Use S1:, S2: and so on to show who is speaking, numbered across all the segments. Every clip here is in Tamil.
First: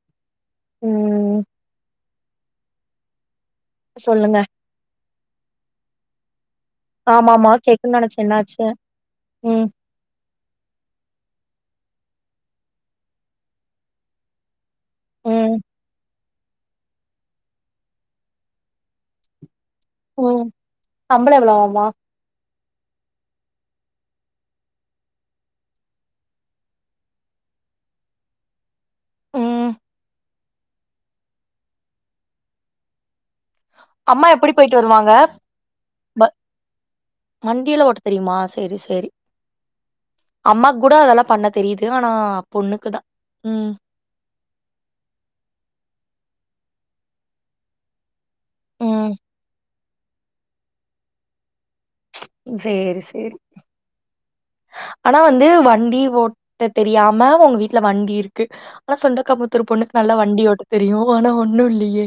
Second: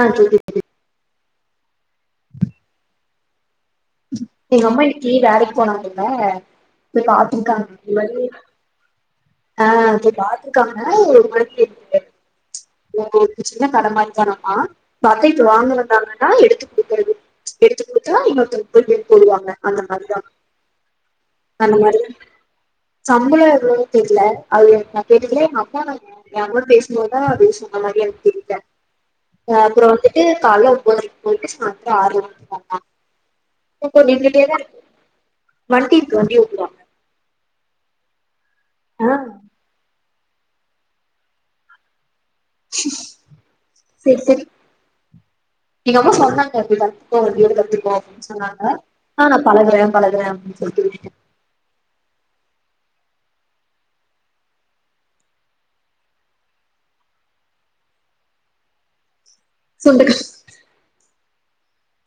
S1: அ செரி
S2: ம் சொல்லுங்க.
S1: எங்க அம்மா இன்னிக்கி வேலக் போனாங் இல்ல
S2: ஆமாமா கேக்குன் நெனைச்ச என்னாச்ச
S1: அ இங்கே பாத்ருக்காங்க எ ஒரு மாரி [unintelligible] உங்ளுக்கு சின்ன கட மாரி தானமா பத்துகுட்டு
S2: ம்
S1: வாங்குன தான ஆ எடுத்து குடுக்குறது எடுத்து குடுத்தா இன்னொருத்தருக்கு போய் பிள் போடுவாங்க அந்த மாரி தா
S2: சம்ப்ள எவ்ளவாமா
S1: சம்பளம் எவ்ளோனு தெரியல அது நா கேட்டுகல எங்க அப்பான் தா என் கூட பேசும் போதுதா அது சொன்ன மாதிரி எனக்கு தெரியல
S2: ம்
S1: அப்புறம் வந்துட்டு காலைல ஒன்பதரைக்கு போயிட்டு சாயந்தரம் ஆறு மணிக்கு தானா
S2: அம்மா எப்படி போயிட்டு வருவாங்க
S1: வண்டி இருக்கு
S2: ப
S1: வண்டி ஓட்டுவாங்க
S2: வண்டிலா ஓட்டு பெரிமா செரி செரி
S1: ஆ
S2: அம்மாக்கூட அதெல்லா பண்ண தெரியுது ஆனா பொண்ணுக்கு தா ம்
S1: சரி சரி எங்கம்மா சொன்னாங் எப்படித்தா போ [unintelligible] சொன்னாங்க
S2: ம்
S1: நா பழகுர பழகர அப்டின் சொல்லிட்டு விட்டுட்ட
S2: சேரி சேரி ஆனா வந்து வண்டி ஓட்ட தெரியாம உங்க வீட்ல வண்டி இருக்கு ஆனா சொந்தக்கப ஒருத்தர் பொண்ணுக்கு நல்ல
S1: சுண்டக்கா
S2: வண்டி ஓட்ட தெரியு போனா ஒன்னு இல்லயே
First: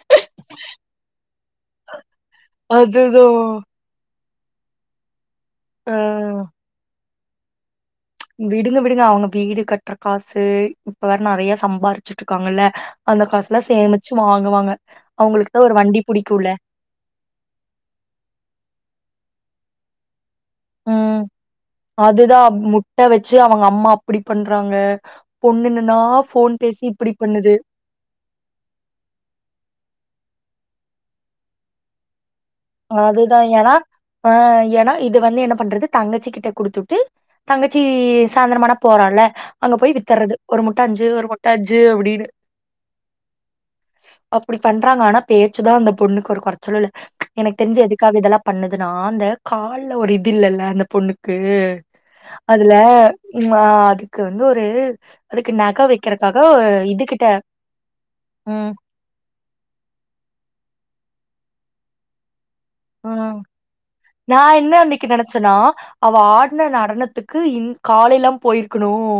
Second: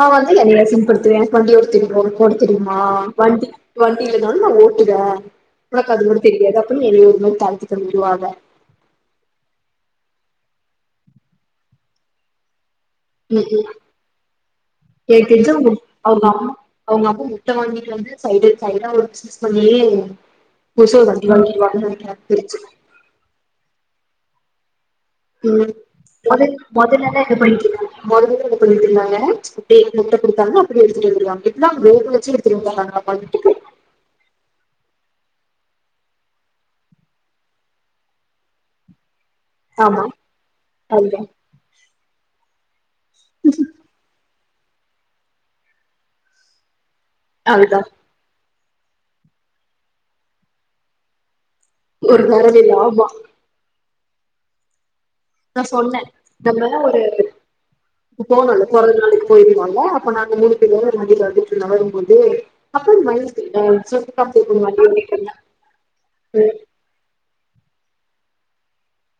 S1: நா வந்து என்னைய சிம்பில் எனக்கு வண்டி ஓட்ட தெரியுமா ஓட்ட தெரியுமா
S2: அதுதா.
S1: வண்டி வண்டியில இல்லனாலு ஒட்டுவ உனக்கு அது மட்டு
S2: ஆ
S1: தெரியாது அப்புற நீ நெ தங்க்யூ
S2: விடுங்க விடுங்க அவுங்க வீடு கட் டர காசு இப்ப வேற நெறைய சம்பாறிச்சுட்ருக்காங்கல்ல
S1: ம் ம் எனக்கு தெரிஞ்சு
S2: அவங்களுக்குதா ஒரு வண்டி
S1: அவுங்க
S2: புடிக்கும்ல
S1: அம்மா அவுங்க அம்மா முட்ட வாங்கிட்டு வந்து சைடு சைடா ஒரு பிசினஸ் பண்ணியே
S2: ம் அதுதா முட்ட வச்சு அவுங்கம்மா இப்டி பண்றாங்க
S1: உம்
S2: பொண்ணுன்னா ஃபோன்
S1: மொதல்
S2: பேசி இப்டி
S1: மொதல்லளா என்ன
S2: பண்ணுது
S1: பண்ணிட்ருந்தாங்க மொதல்லளா என்ன பண்ணிட்ருந்தாங்க இப்டி முட்ட குடுத்தாங்க அப் அப்படியே எடுத்துட்டு வந்துருவாங்க எல்லா வேகவச்சு
S2: அதுதா ஏனா ஆ ஏனா இது வந்து என்ன பண்றது தங்கச்சி கிட்ட குடுத்துட்டு தங்கச்சி சாய்ந்திரமானா போறால்ல அங்க போய்
S1: ஆமா
S2: வித்தறது ஒரு முட்ட அஞ்சு
S1: அதுதா
S2: ஒரு முட்ட அஞ்சு அப்டின்னு அப்டி பண்றாங்க ஆனா பேச்சுதா அந்த பொண்ணுக்கு ஒரு கொறச்சலுல்ல எனக் தெரிஞ்சு
S1: அதுதா
S2: எதுக்காக இதல்லா பண்ணதுன்னா அந்த கால்ல ஒரு இது இல்லல்ல அந்த பொண்ணுக் கு
S1: ஒரு
S2: அந்த
S1: வரவேல்ல ஆமா
S2: ம்மா க்கு வந்து ஒரு அதுக்கு
S1: நா
S2: நக
S1: சொன்ன
S2: வைக்கிறக்காக
S1: நம்ம ஒரு
S2: இது கிட்ட
S1: போ போனுல
S2: ம்
S1: பொறந்த நாளைக்கு போயிருவாங்க அப்ப நாங்க மூனு பேரு சும்மா வீட்டுல வந்துட்டு நகரும் போதே
S2: ஆ நா என்ன
S1: வண்டி
S2: அன்னைக்கு
S1: ஓட்டிட்டு இருந்தா
S2: நெனைச்சனா அவ
S1: ம்
S2: ஆடுன நடனத்துக்கு இன் காலைலா போயிருக்கணும்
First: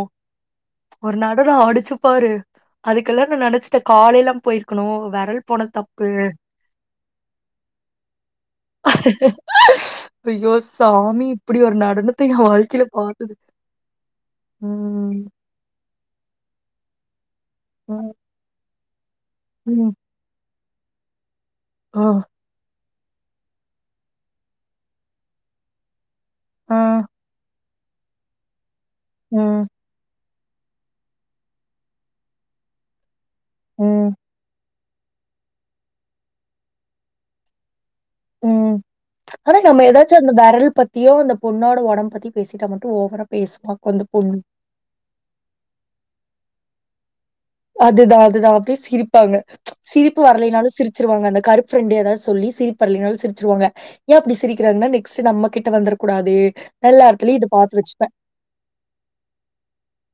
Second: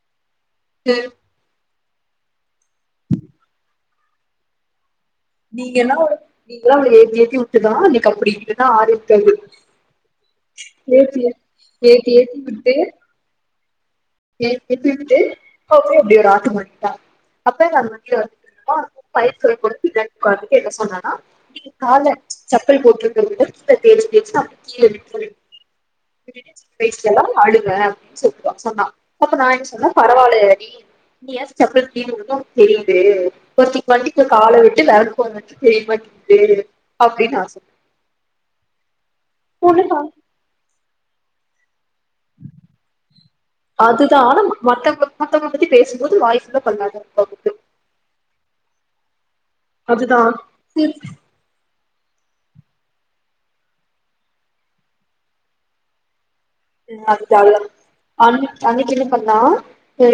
S2: ஒரு நடனம் ஆடுச்சு பாரு அதுக்கெல்லா நா நெனச்சிட்டேன் காலைல போயிருக்கணும்
S1: நீங்க தா நீங்களா அவள ஏத்தி ஏத்தி விட்டுதா இன்னக்கி
S2: அய்யோ
S1: ஏத்தி
S2: சாமி இப்டி ஒரு
S1: ஏத்தி
S2: நடனத்த எ வாழ்க்கையில பார்த்தது
S1: ஏத்தி ஏத்தி விட்டு அப்புறம் ஒரு ஆட்டம் ஆடிட்டா அப்ப
S2: ம்
S1: கீழ [unintelligible] பைக் சொல்லி
S2: ம்
S1: கொடுத்து [unintelligible] என்ன சொன்னானா இது
S2: ஆ
S1: கால்ல செப்பல் போட்ரு [unintelligible] விட்டுட்டு
S2: ஆ
S1: ஸ்பேஸ் லா அடுவ செக்வா சொன்னா அப்ப நான்
S2: ம்
S1: என் சொன்னே பரவால்லை நீ செப்பல் [unintelligible] தெரியுது ஒருத்திக்கு
S2: ம்
S1: வண்டிக்குள்ள கால விட் [unintelligible] தெ மாட்கி அப்டின்னு நா சொல்ல
S2: உம் ஆனா நம்ம எதாச்சு அந்த வெரல் பத் த்தியோ அந்த பொண்ணோட ஒடம்ப்
S1: அதுதான்
S2: பொண்ணு
S1: ஆனா மத்தவுங் மத்தவுங்கள பத்தி பேசும்போது வாய் ஃபுல்லா பன்னாத பகுத்து
S2: அதுதான் அதுதான் அப்டியே சிரிப் ப்பாங்க
S1: அதுதா
S2: சிரிப்பு வரலைனாலு
S1: சேரி
S2: சிரிச்சிருவாங்க அந்த கருப்பு ஃப்ரெண்டு ஏதாவது சொல்லி சிரிப்பு வர்லைனாலு சிரிச்சுருவாங்க ஏன் அப்டி சிரிக்கிறாங்கன்னா நெக்ஸ்ட் நம்ம கிட்ட வந்துரகூடாது
S1: அதுதான் அதுதான் அன் அன்னைக்கு என்ன பண்ணா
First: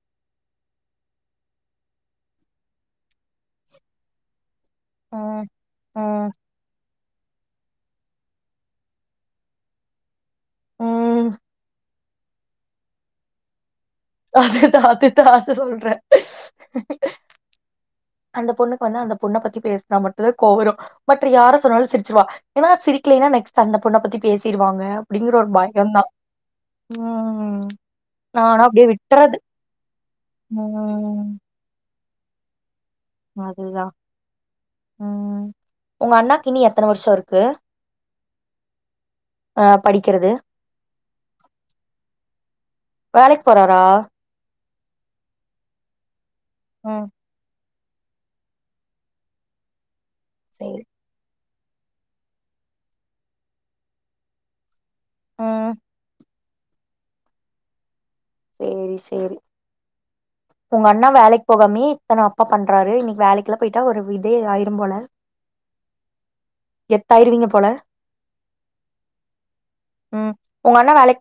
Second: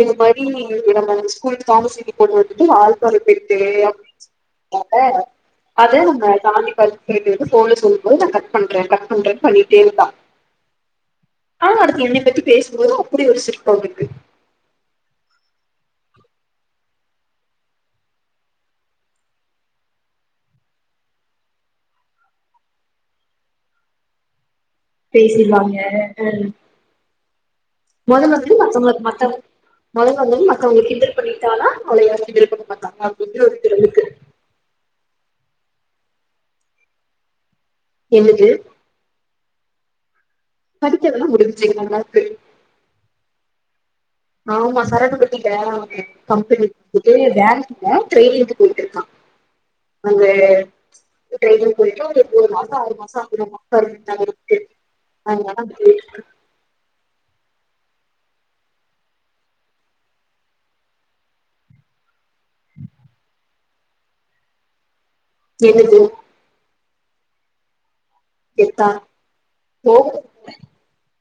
S1: இது மாரி நம்ம ஸ்கூல் காமர்ஸ் செட்டு பொண்ணு வந்துட்டு வால்பாறை போயிட்டு
S2: ஆ
S1: அத
S2: ஆ
S1: நம்ம சாந்தி பர்த் பன்டு போலிஸ் சொல்லும்போது நான் கட் பண்றே கட் பண்றேனு பண்ணிட்டேருந்தா
S2: ம்
S1: த பத்தி பேசுபோது அப்டி ஒரு சிரிப்
S2: அதுதான் அதுதான் அதான் சொல்றே அந்த பொண்ணுக்கு வந்து அந்த பொண்ண பத்தி பேசினா மட்டுமே கோவ வரும் மற்ற யார சொன்னாலும் சிரிச்சிருவா ஏன்னா சிரிக்கலேன்னா நெக்ஸ்ட் அந்த பொண்ண பத்தி பேசி
S1: பேசிருவாங்க ஹ்ம்
S2: ம்
S1: மொத மாதுரி
S2: நானா அப்டியே
S1: மத்தவங்க மத்த
S2: விட்றது
S1: மத்தவங்க மொத மாதுரி மத்தவங்க கிண்டல்
S2: ம்
S1: பண்ணிட்டானா கொலயால் இருக்கனு அத பிப்ரி வரு பருவத்தவர் துக்கு
S2: உம் உங்க அண்ணாக்கு இனி எத்தன வர்ஷோ ருக்கு
S1: என்னது
S2: ஆஹ் படிக்குறது
S1: படிக்கறதெல்லா முடிஞ்சு எங்க அண்ணாக்கு
S2: வேலைக்கு போறாரா
S1: ஆமா சரக்கு பட்டி கெலாங்க கம்ப்
S2: ம்
S1: த்துட்டு வேல ஹ ட்ரெனிங்க்கு போயிட்டு இருக்கா அந்த
S2: சேரி
S1: ட்ரெயினிங் போயிட்டு ஒரு ஒரு மூனு மாசோ ஆறு மாசோ அகுமாமா அஹன் [unintelligible] அங்கதா
S2: ம்
S1: பேய்ருக்
S2: சேரி சேரி உங்க அண்ணா வேலைக்கு போகாமே இத்தன அப்ப பண்றாரு இன்னைக்கு வேலைக்குல்லா போயிட்டா ஒரு இதே ஆய்ரு போல
S1: என்னது
S2: கெத்தாயிருவீங்க போல
S1: கெத்தா போகுனும்லெ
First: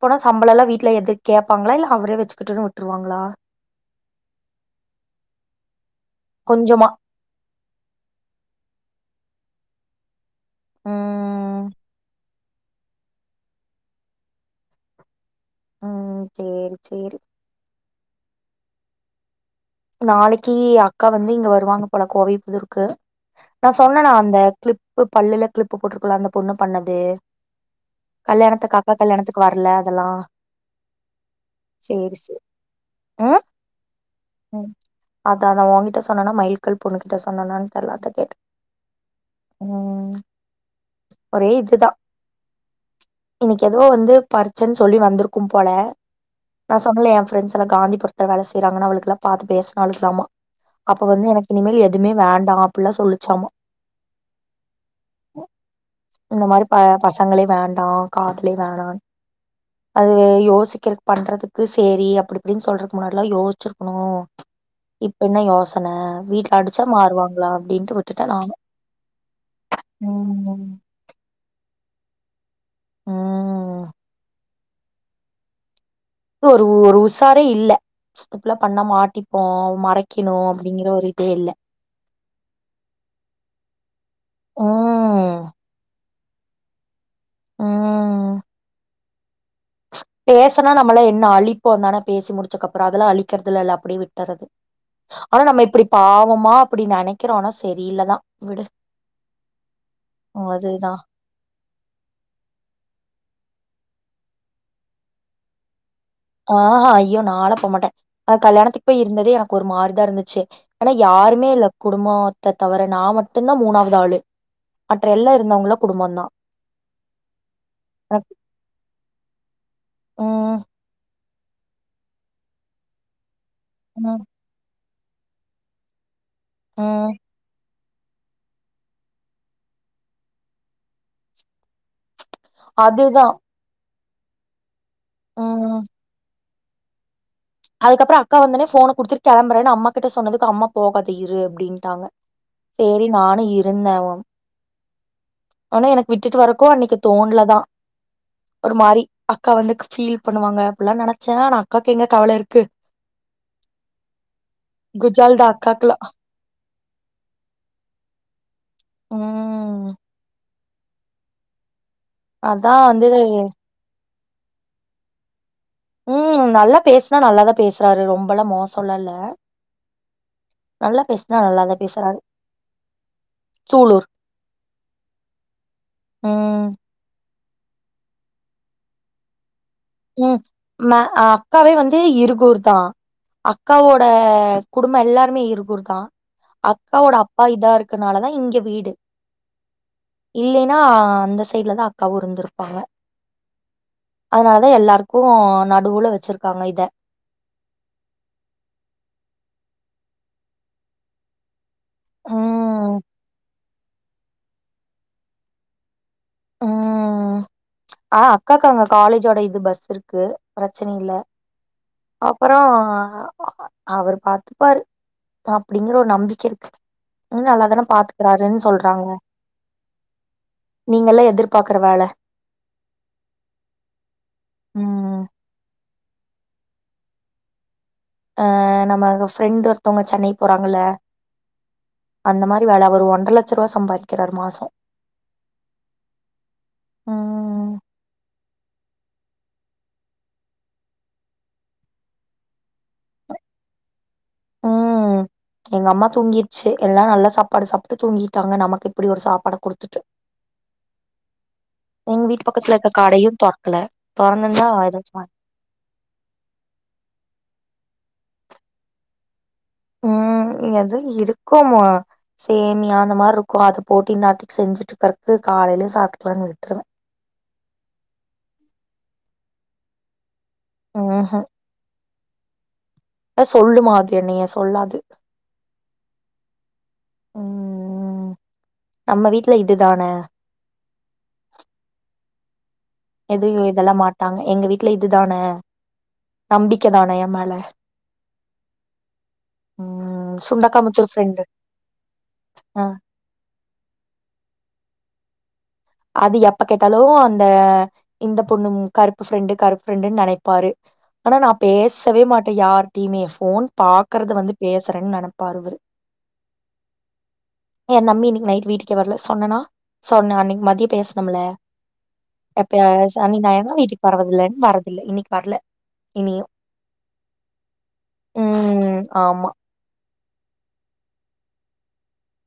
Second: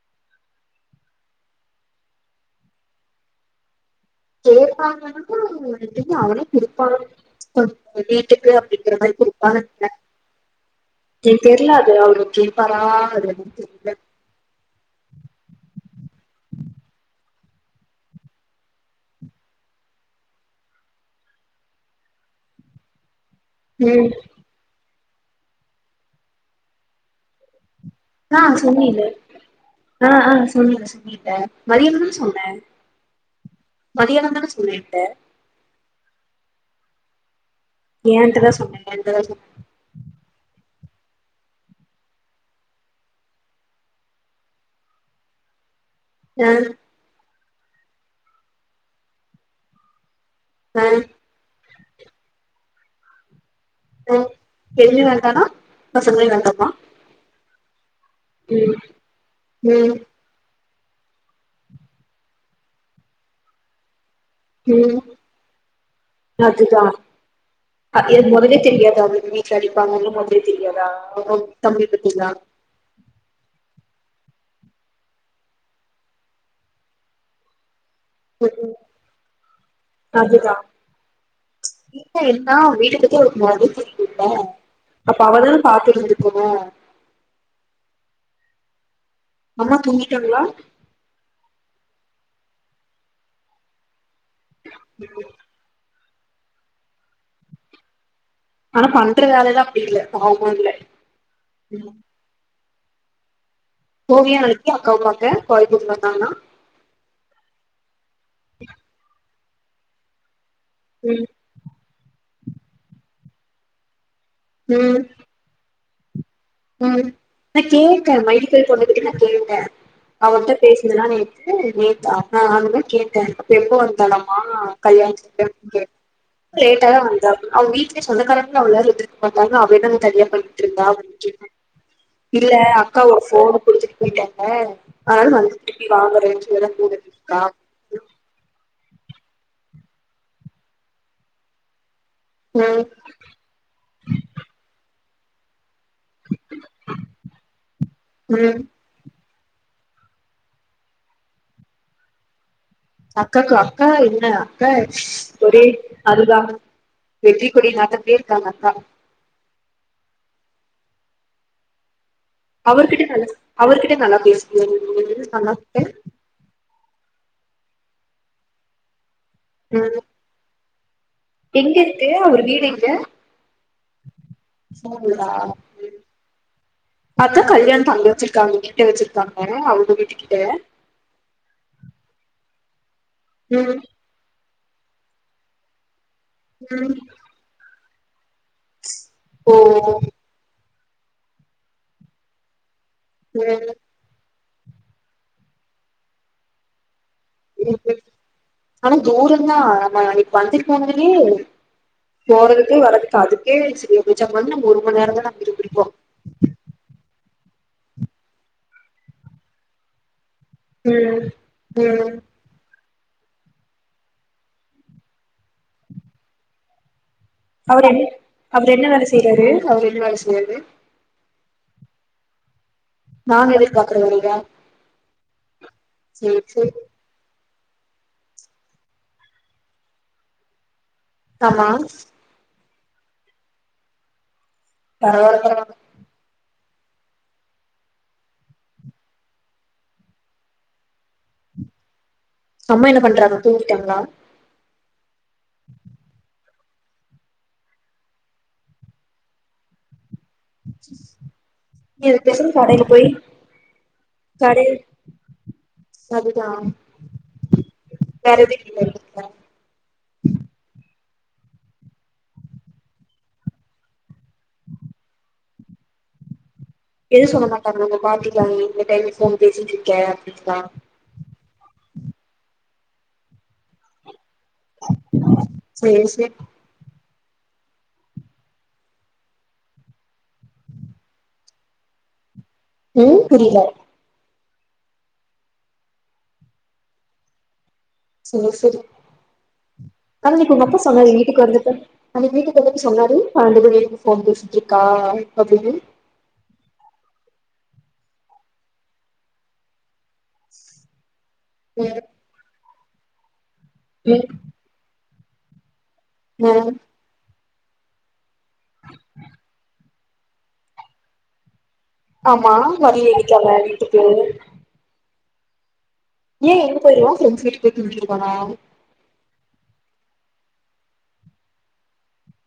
S2: போன சம்பளளால்லாம் வீட்டுல எதுக் கேப்பாங்களா இல்ல அவரே வெச்சுக்கிட்டுன்னு வுட்டுருவாங்களா
S1: கேப்பாங்கனா தெரிஞ்சி அவனே குடுப்பா
S2: கொஞ்சமா
S1: ம் வீட்டுக்கு அப்டிங்குறே மாரி குடுப் பணத்த என்க்
S2: ம்
S1: தெரல அது அவரகே கொடுப்பாரா அதுல தெரியல
S2: உம் சேரி சேரி நாளைக்கி அக்கா வந்து இங்க வருவாங்க போல கோவை புதூருக்கு நா
S1: ம்
S2: சொன்னனா அந்த க்ளிப் ப்பு பல்லுல க்ளிப்பு போட்ருக்கும்ல அந்த பொண்ணு பண்ணது
S1: ஆ
S2: கல்யாணத்துக்கு அக்கா
S1: சொன்னில
S2: கல்யாணத்துக்கு வரல அதெல்லா
S1: ஆ ஆ சொன்னில சொன்னில மதியான தான
S2: சேரி சேரி
S1: சொன்னே மதியான
S2: உம் அததா ஓங்கி சொன்னனா மைல்கள் பொண்ணுட்ட சொன்னனா
S1: ஏன்ட்டதா சொன்ன ஏன்ட்டதா சொன்ன
S2: ம் ஒரே இதுதா இன்னிக்கு எதோ வந்து பறிச்சன்னு சொல்லி வந்திருக்கு போல
S1: சொன்னே ஆ
S2: நா சொன்னலே யே ப்ரெண்டஸ் காந்திபுரத்துல வேல செய்றாங்கா அவளுக்கு எல்லா பார்த்து பேச நாலுகலாமா
S1: ஆ
S2: அப்ப வந்து எனக்கு இனிமேல் எதுவுமே வேண்டா அப்படிலா சொல்லிச்சாமா
S1: ஆ எதுவுமே வேண்டானா நா பசங்களே வேண்டமா
S2: ஆ காதலே வேணா
S1: ம்
S2: அது யோசி க்கு பண்றதுக்கு சரி அப்படி இப்படின்னு சொல்றதுக்கு முன்னாடில்லா யோசிச்சிரு க்கணும்
S1: உம்
S2: வீட்ல அடிச்சா
S1: அதுதான்
S2: மாறுவாங்களா அப்டின்ட்டு விட்டுட்டே நானு
S1: முதலே தெரியாதா அவளுக்கு வீட்ல அடிப்பாங்கன்னு முதலே
S2: ம்
S1: தெரியாதா அவ தம்பிய பத் இதா
S2: ம் இது ஒரு ஒரு உசாரே இல்ல இப்புல்லா பண்ணா மாட்டிப்போம் மறைக்கணும்
S1: அதுதா
S2: அப்படிங்கிற ஒரு இதே இல்ல
S1: இல்ல எல்லா வீட்ட பத்தி அவளுக்கு மொதலே தெரியும்ல
S2: உம்
S1: கணு அம்மா தூங்கிட்டாங்களா
S2: பேசனா நம்மள என்ன அழி இப்போ என்னான பேசி முடிச்சதுக்கு அப்புறம் அதுலா அழிக்கிறதுல இல்ல அப்படியே விட் து ஆனா நம்ம இப்படி பாவமா அப்படி நினைக்கிரோனா சரியில்லதா விடு
S1: ஆனா பண்ற வேலைலா அப்படி இல்ல பாவமா இல்ல
S2: அதுதா
S1: போவியா நாளைக்கு அக்காவ பாக்க கோயம்புத்தூர் வந்தாங்கன்னா
S2: ஆ அ ஐயோ நா லா போமாட்டே அவ கல்யாணத்துக்கு போய் இருந்ததே எனக்கு ஒரு மாரிதா இருந்துச்சு ஆனா
S1: ம்
S2: யாருமே இல்ல குடும்போ அத்த தவிர நா மட்டும்தா மூணாவது ஆளு மற்ற எல்லா இருந்தாவங்களு குடும்பம் தா
S1: உம் நா கேட்ட மைல்க்கல் பொண்ணு கிட்ட நா கேட்டே அவகிட்ட
S2: ம்
S1: பேசுனதானே கு நேத்து அதா நானுமே கேட்ட எப்போ
S2: ம்
S1: வந்தாளாமா கல்யாணத்துக்கு போய் [unintelligible] லேட்டா தா
S2: ம்
S1: வந்தா அவங்க வீட் லே சொந்தக்காரங்க அவளலா வந்து இருக்க மாட்டாங்க அவளே தா தனியா பண்ணிட்டூ இருந்தாப்ப இல்ல அக்கா வோட
S2: அதுதான்
S1: ஃபோன் கூடுத்துட்டு போயிட்டாங்க அதுனால வந்துட்டு
S2: ம்
S1: திருப்பி வாங்குறேன்னு சொல்லி தா போது
S2: அதுக்கப்புறம் அக்கா வந்த உடனே ஃபோன குடுத்துட்டு கிளம்பறேன்னு அம்மா கிட்ட சொன்னதுக்கு அம்மா போகாத இரு அப்படின்ட்டாங்க
S1: ம்
S2: சேரி நானு இருந்தே ஆனா எனக்கு விட்டுட்டு வரக்கு அன்னைக்கு தோண்ல தா
S1: ம்
S2: ஒரு மாரி அக்கா வந்து ஃபீல் பண்ணுவாங்க அப்படி எல்லா நினச்சே ஆன அக்காவுக்கு எங்க கவல இரு க்கு
S1: அக்காக்கு அக்கா என்ன அக்கா
S2: குஜால் தான்
S1: ஒரே
S2: அக்காக்குலாம்
S1: அதுதா வெற்றி கொடி நாட்டடே இருக்காங்க அக்கா
S2: ம் அதான்
S1: அவர்கிட்ட
S2: வந்து
S1: நல்ல அவர்கிட்ட நல்ல பேசுவைய நீ நல்லா
S2: உம் நல்ல பேசுனா நல்லாதா பேசுறாரு ரொம்பெல்லாம் மோசம்ல இல்ல
S1: உம்
S2: நல்லா பேசுனா நல்லாதா
S1: எங்க இருக்கு
S2: பேசுறாரு
S1: அவர் வீடு எங்க
S2: சூலூர்
S1: சூலூர் ரா
S2: ம்
S1: அதா கல்யாணத்த அங்க வச்சிருக்காங்க இங்க வச்சிருக்காங்க வீட்டு
S2: உம்
S1: கிட்ட
S2: மே அக்காவே வந்து இருகூர் த
S1: ம்
S2: அக்காவோட குடும்ப எல்லாருமே இருகூர் தா
S1: ம்
S2: அக்காவோட அப்பா இதா இருக் அதுனால தா இங்க வீடு
S1: ஓ
S2: இல்லைன் ன்னா அந்த சைடுல தா அக்காவும் இருந்திருப்பாங்க
S1: ம்
S2: அதனால எல்லாருக்கு நடுவுல வச்சிருக்காங்க இத
S1: ஆனா தூர்தா நம்ம இன்னைக்கு வந்து போனதுலேயே போறதுக்கு
S2: ம்
S1: வர்றதுக்கு அதுக்கே சரியாபோச்சு அங்கவந்து நம்ம ஒரு மணி நேரம் தா நம்ப இருந்துருப்போம்
S2: அ அக்காக்கு அங்க காலேஜோட இது பஸ் இருக்கு பிரச்சன இல்ல
S1: ம் ம்
S2: அப்பறோ அவரு பாத்துப்பாரு அப்டிங்கற ஒரு நம்பிக்கை இருக்கு ம் நல்லாதான
S1: அவர் என்
S2: பாத்துக்கறாருன்னு
S1: அவர் என்ன
S2: சொல்றாங்க
S1: வேலை செய்றாரு அவர் என்ன வேலை செய்றாரு
S2: பாக்குற வேல
S1: நாங்க எதிர்பக்குற வேலைலயா
S2: ம்
S1: சேரி சேரி
S2: அ நம்ம ஃப்ரெண்ட் ஒருத்தவங்க சென்னை போறாங்கல
S1: ஆமா
S2: வேலை அவரு ஒன்ற லட்ச ரூவா சம்பாறிக்கிறாறு மாச
S1: பரவால பரவால
S2: ம் ம் ம்
S1: அம்மா என்ன பண்றாங்க தூங்கிட்டாங்கலா
S2: ம் எங்க அம்மா தூங்கிட் ச்சி எல்லா நல்ல சாப்பாடு சாப்ட்டு தூங்கிட்டாங்க நமக்கு இப்படி ஒரு சாப்பாட கொடுத்துட்டு
S1: இதுக்கு
S2: வீட்டு
S1: எதுக்கு
S2: பக்கத்துல
S1: கடைல
S2: இருக்க
S1: போய்
S2: கடையு தொறக்கல தொறந்துருந்தா
S1: கடைல்
S2: ஏதாச்சு வாங்
S1: அதுதா வேறெது இல்லியா வீட்ல
S2: இருக்கும்மா சேமியா அந்த மார்ருக்கு அத போட் டி நாட்டிக் செஞ்சுட்ருக்கறக்கு காலைலயே சாப்ட்டுக்லான் விட்ருவ
S1: எது சொல்ல மாட்டாங்கலா உங்க பாட்டிலா நீ இந்த டைம்க்கு ஃபோன் பேசிட்ருக்கே
S2: ஆஹ அ சொல்லுமா அத் என்னைய சொல்லாது
S1: சேரி சேரி
S2: ம் நம்ம வீட்ல இதுதான
S1: ம் புரில
S2: எதுக்கு இதெல்லா மா நாங்க எங்க வீட்ல இதுதான நம்பிக்க தான எ மேல
S1: சேர் சேரி
S2: ம்
S1: அன்னைக்கு உங்க
S2: சுண்டக்கா
S1: அப்பா
S2: முத்தூர்
S1: சொன்னாரு
S2: ஃப்ரெண்டு
S1: வீட்டுக்கு வந்தப்ப அந்த வீட்டுக்கு
S2: ஆ
S1: வந்தப்ப சொன்னாரு பணண்டு மணி வரிக்கு ஃபோன் பேசிட்ருக்கா ஓகேங்க
S2: அது எப்ப கேட்டாலு அந்த இந்த பொண்ணு மு கருப்பு ஃப்ரெண்டு கருப்பு ஃப்ரெண்டுன் நெனைப்பாரு ஆனா நா பேசவே மாட்டே யார் கி மி ய ஃபோன் பாக்குறது வந்து பேசுறேன் நெனப் பாருவரு
S1: ம்
S2: ஏ நம்பி நீ நைட்டு வீட்டுக்கே வரல சொன்னனா சொன்ன அன்னிக் மத் கிய பேசனம் இல்ல
S1: ஆமா
S2: அப்றோ
S1: வரல இன்னைக்கு
S2: சனி
S1: அவ
S2: ஞாயிறுனா வீட்டுக்கு வரதில்லைன் வரதில்ல இன்னிக் வர்ல
S1: ஏ எங்க போயிருவா ஃரெண்ட்ஸ் வீட்டுக் போய் தூங்கிருவானா
S2: ம் ஆமா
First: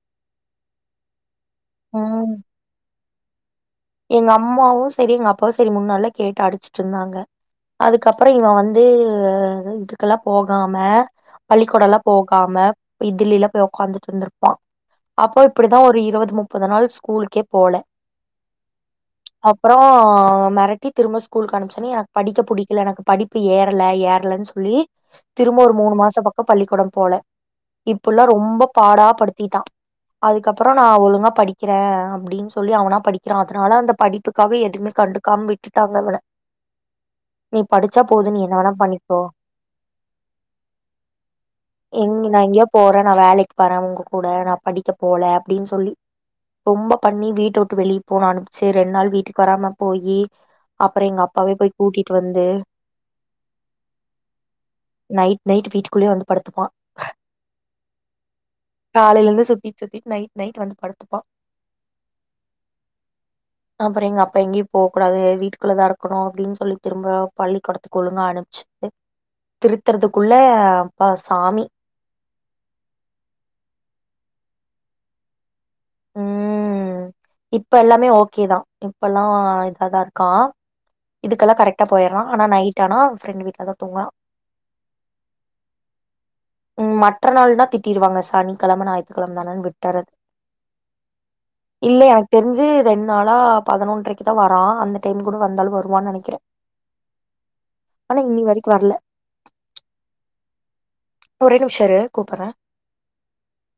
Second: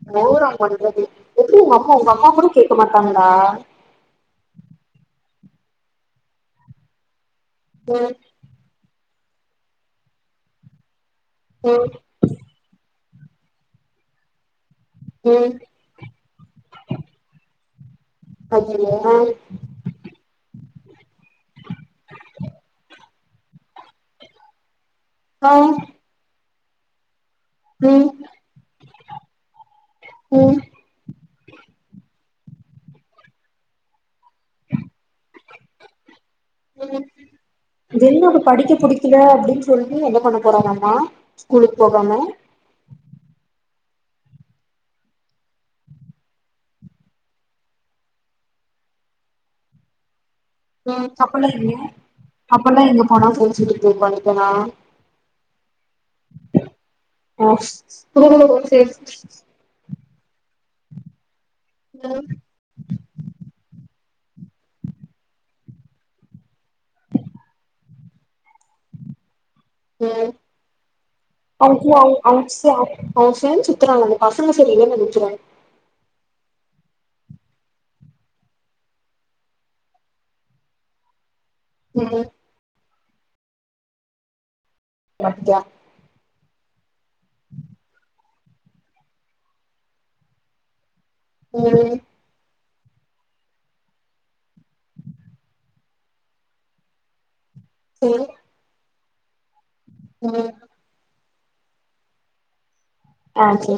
S1: போர் அவ பண்றது எப்டி உங் அம்மா உங்க அப்பா
S2: ம்
S1: கூட கேக்க மாட் [unintelligible]
S2: எங்க அம்மாவு சரி எங்க அப்பாவு சரி முன்னாலா கேட்டு அடிச்சிட்டு இருந்தாங்க
S1: ம்
S2: அதுக்கப்பற இவன் வந்து வந்து இதுக்கெல்லா போகாம பள்ளிக்கூட
S1: ம்
S2: எல்லா போகாம இதுலைலா போய் உட்காந்துட்டு இருந்துருப்பா அப்போ
S1: ம்
S2: இப்டிதா ஒரு இருபது முப்பது நாள் ஸ்கூல்க்கே போல
S1: அய்யய்யோ
S2: அப்பறோ மிரட்டி திரும்ப ஸ்கூலுக்கு அனுப்புச்சனே எனக்கு படிக்க பிடிக்கல எனக்கு படிப்பு ஏற ல ஏறலன்னு சொல்லி
S1: ஆ ஆ
S2: திரும்ப ஒரு மூணு மாசம் பக்கம் இப்ப பள்ளிக்கூடம் போல
S1: ம்
S2: இப்புட்லா ரொம்ப பாடாப்படுத்திட்டான்
S1: ம்
S2: அதுக்கப்புறம் நா ஒழுங்கா படிக்கிறேன் அப்டின்னு சொ சொல்லி அவனா படி க்றா அதனால அந்த படி அதுக்காக எதுவுமே கண்டுக்காம விட்டுட்டா அவ இவனை
S1: ம்
S2: நீ படிச்சா போது நீ
S1: அவ
S2: என்ன வேணா
S1: படிக்க
S2: பண்ணிக்கோ
S1: புடிக்கல அப்டின்னு சொல்லி என்ன பண்ண போறானாமா ஸ்கூலுக்கு போகாம
S2: எங்நா எங்கேயோ போறே நான வேலைக்கு வர உங்க கூட நா படிக்க போல அப்டின்னு சொல்லி ரொம்ப பண்ணி வீட்ட விட்டு வெளி போன அனுப்பிச்சு ரெண்டு நாள் வீட்டுக்கு வராம போயி
S1: உம்
S2: அப்புறம்
S1: அப்பல்லா
S2: அப்பாவே போய்
S1: எங்க
S2: கூட்டிட்டு வந்து
S1: அப்பல்லாம் எங்க போனா கோச்சிட்டு போய் உட்காந்துப்பனா
S2: நைட் நைட் வீட்டுக்குள்ளயே வந்து படுத்துப்பான்
S1: உம் ஓ செர்
S2: காலையில இருந்து சுத்திட்டு சுத்திட்டு நைட் நைட் வந்து படுத்துப்பா
S1: ஓ
S2: அப்பறம் எங்க அப்பா எங்கேயும் போக கூடாது வீட்டுக்குள்ளதா இருக்கணும் அப்படின்னு சொல்லி திரும்ப பள்ளிக்கூடத்துக்கு ஒழுங்க அனுப்பிச்சு திருத்துறதுக்குள்ள அப்பா சாமி
S1: [unintelligible] அவ சேர்ந்து சுத்துறாங்க அந்த பசங்க சரி இல்ல நினைக்கிறே
S2: உம் இப்ப எல்லாமே ஓகேதா இப்ப எல்லாம் இதாதா இருக்கா இதுக்கல்லா கரெக்டாக
S1: ம்
S2: போயிடற நைட் ஆனா ப்ரெண்ட் வீட்ல தா தூங்குறா
S1: அப்படியா
S2: உம் மட் ர நாள்னா திட்டிடுவாங்கா சனி கிழம ஞாயித்துக்கிழம தான விட்டரா
S1: ம்
S2: இல்லை எனக்கு தெரிஞ்சு ரெண்டு நாளா பதினொன்றரைக்கு தா வரா அந்த டைம் கூட வந்தாலும் வருவான்னு நினைக்கிறே ஆனா இனி வரைக்கும் வரல
S1: உம்
S2: ஒரே நிமிஷம் இரு கூப்பிடறே
S1: ஆ சரி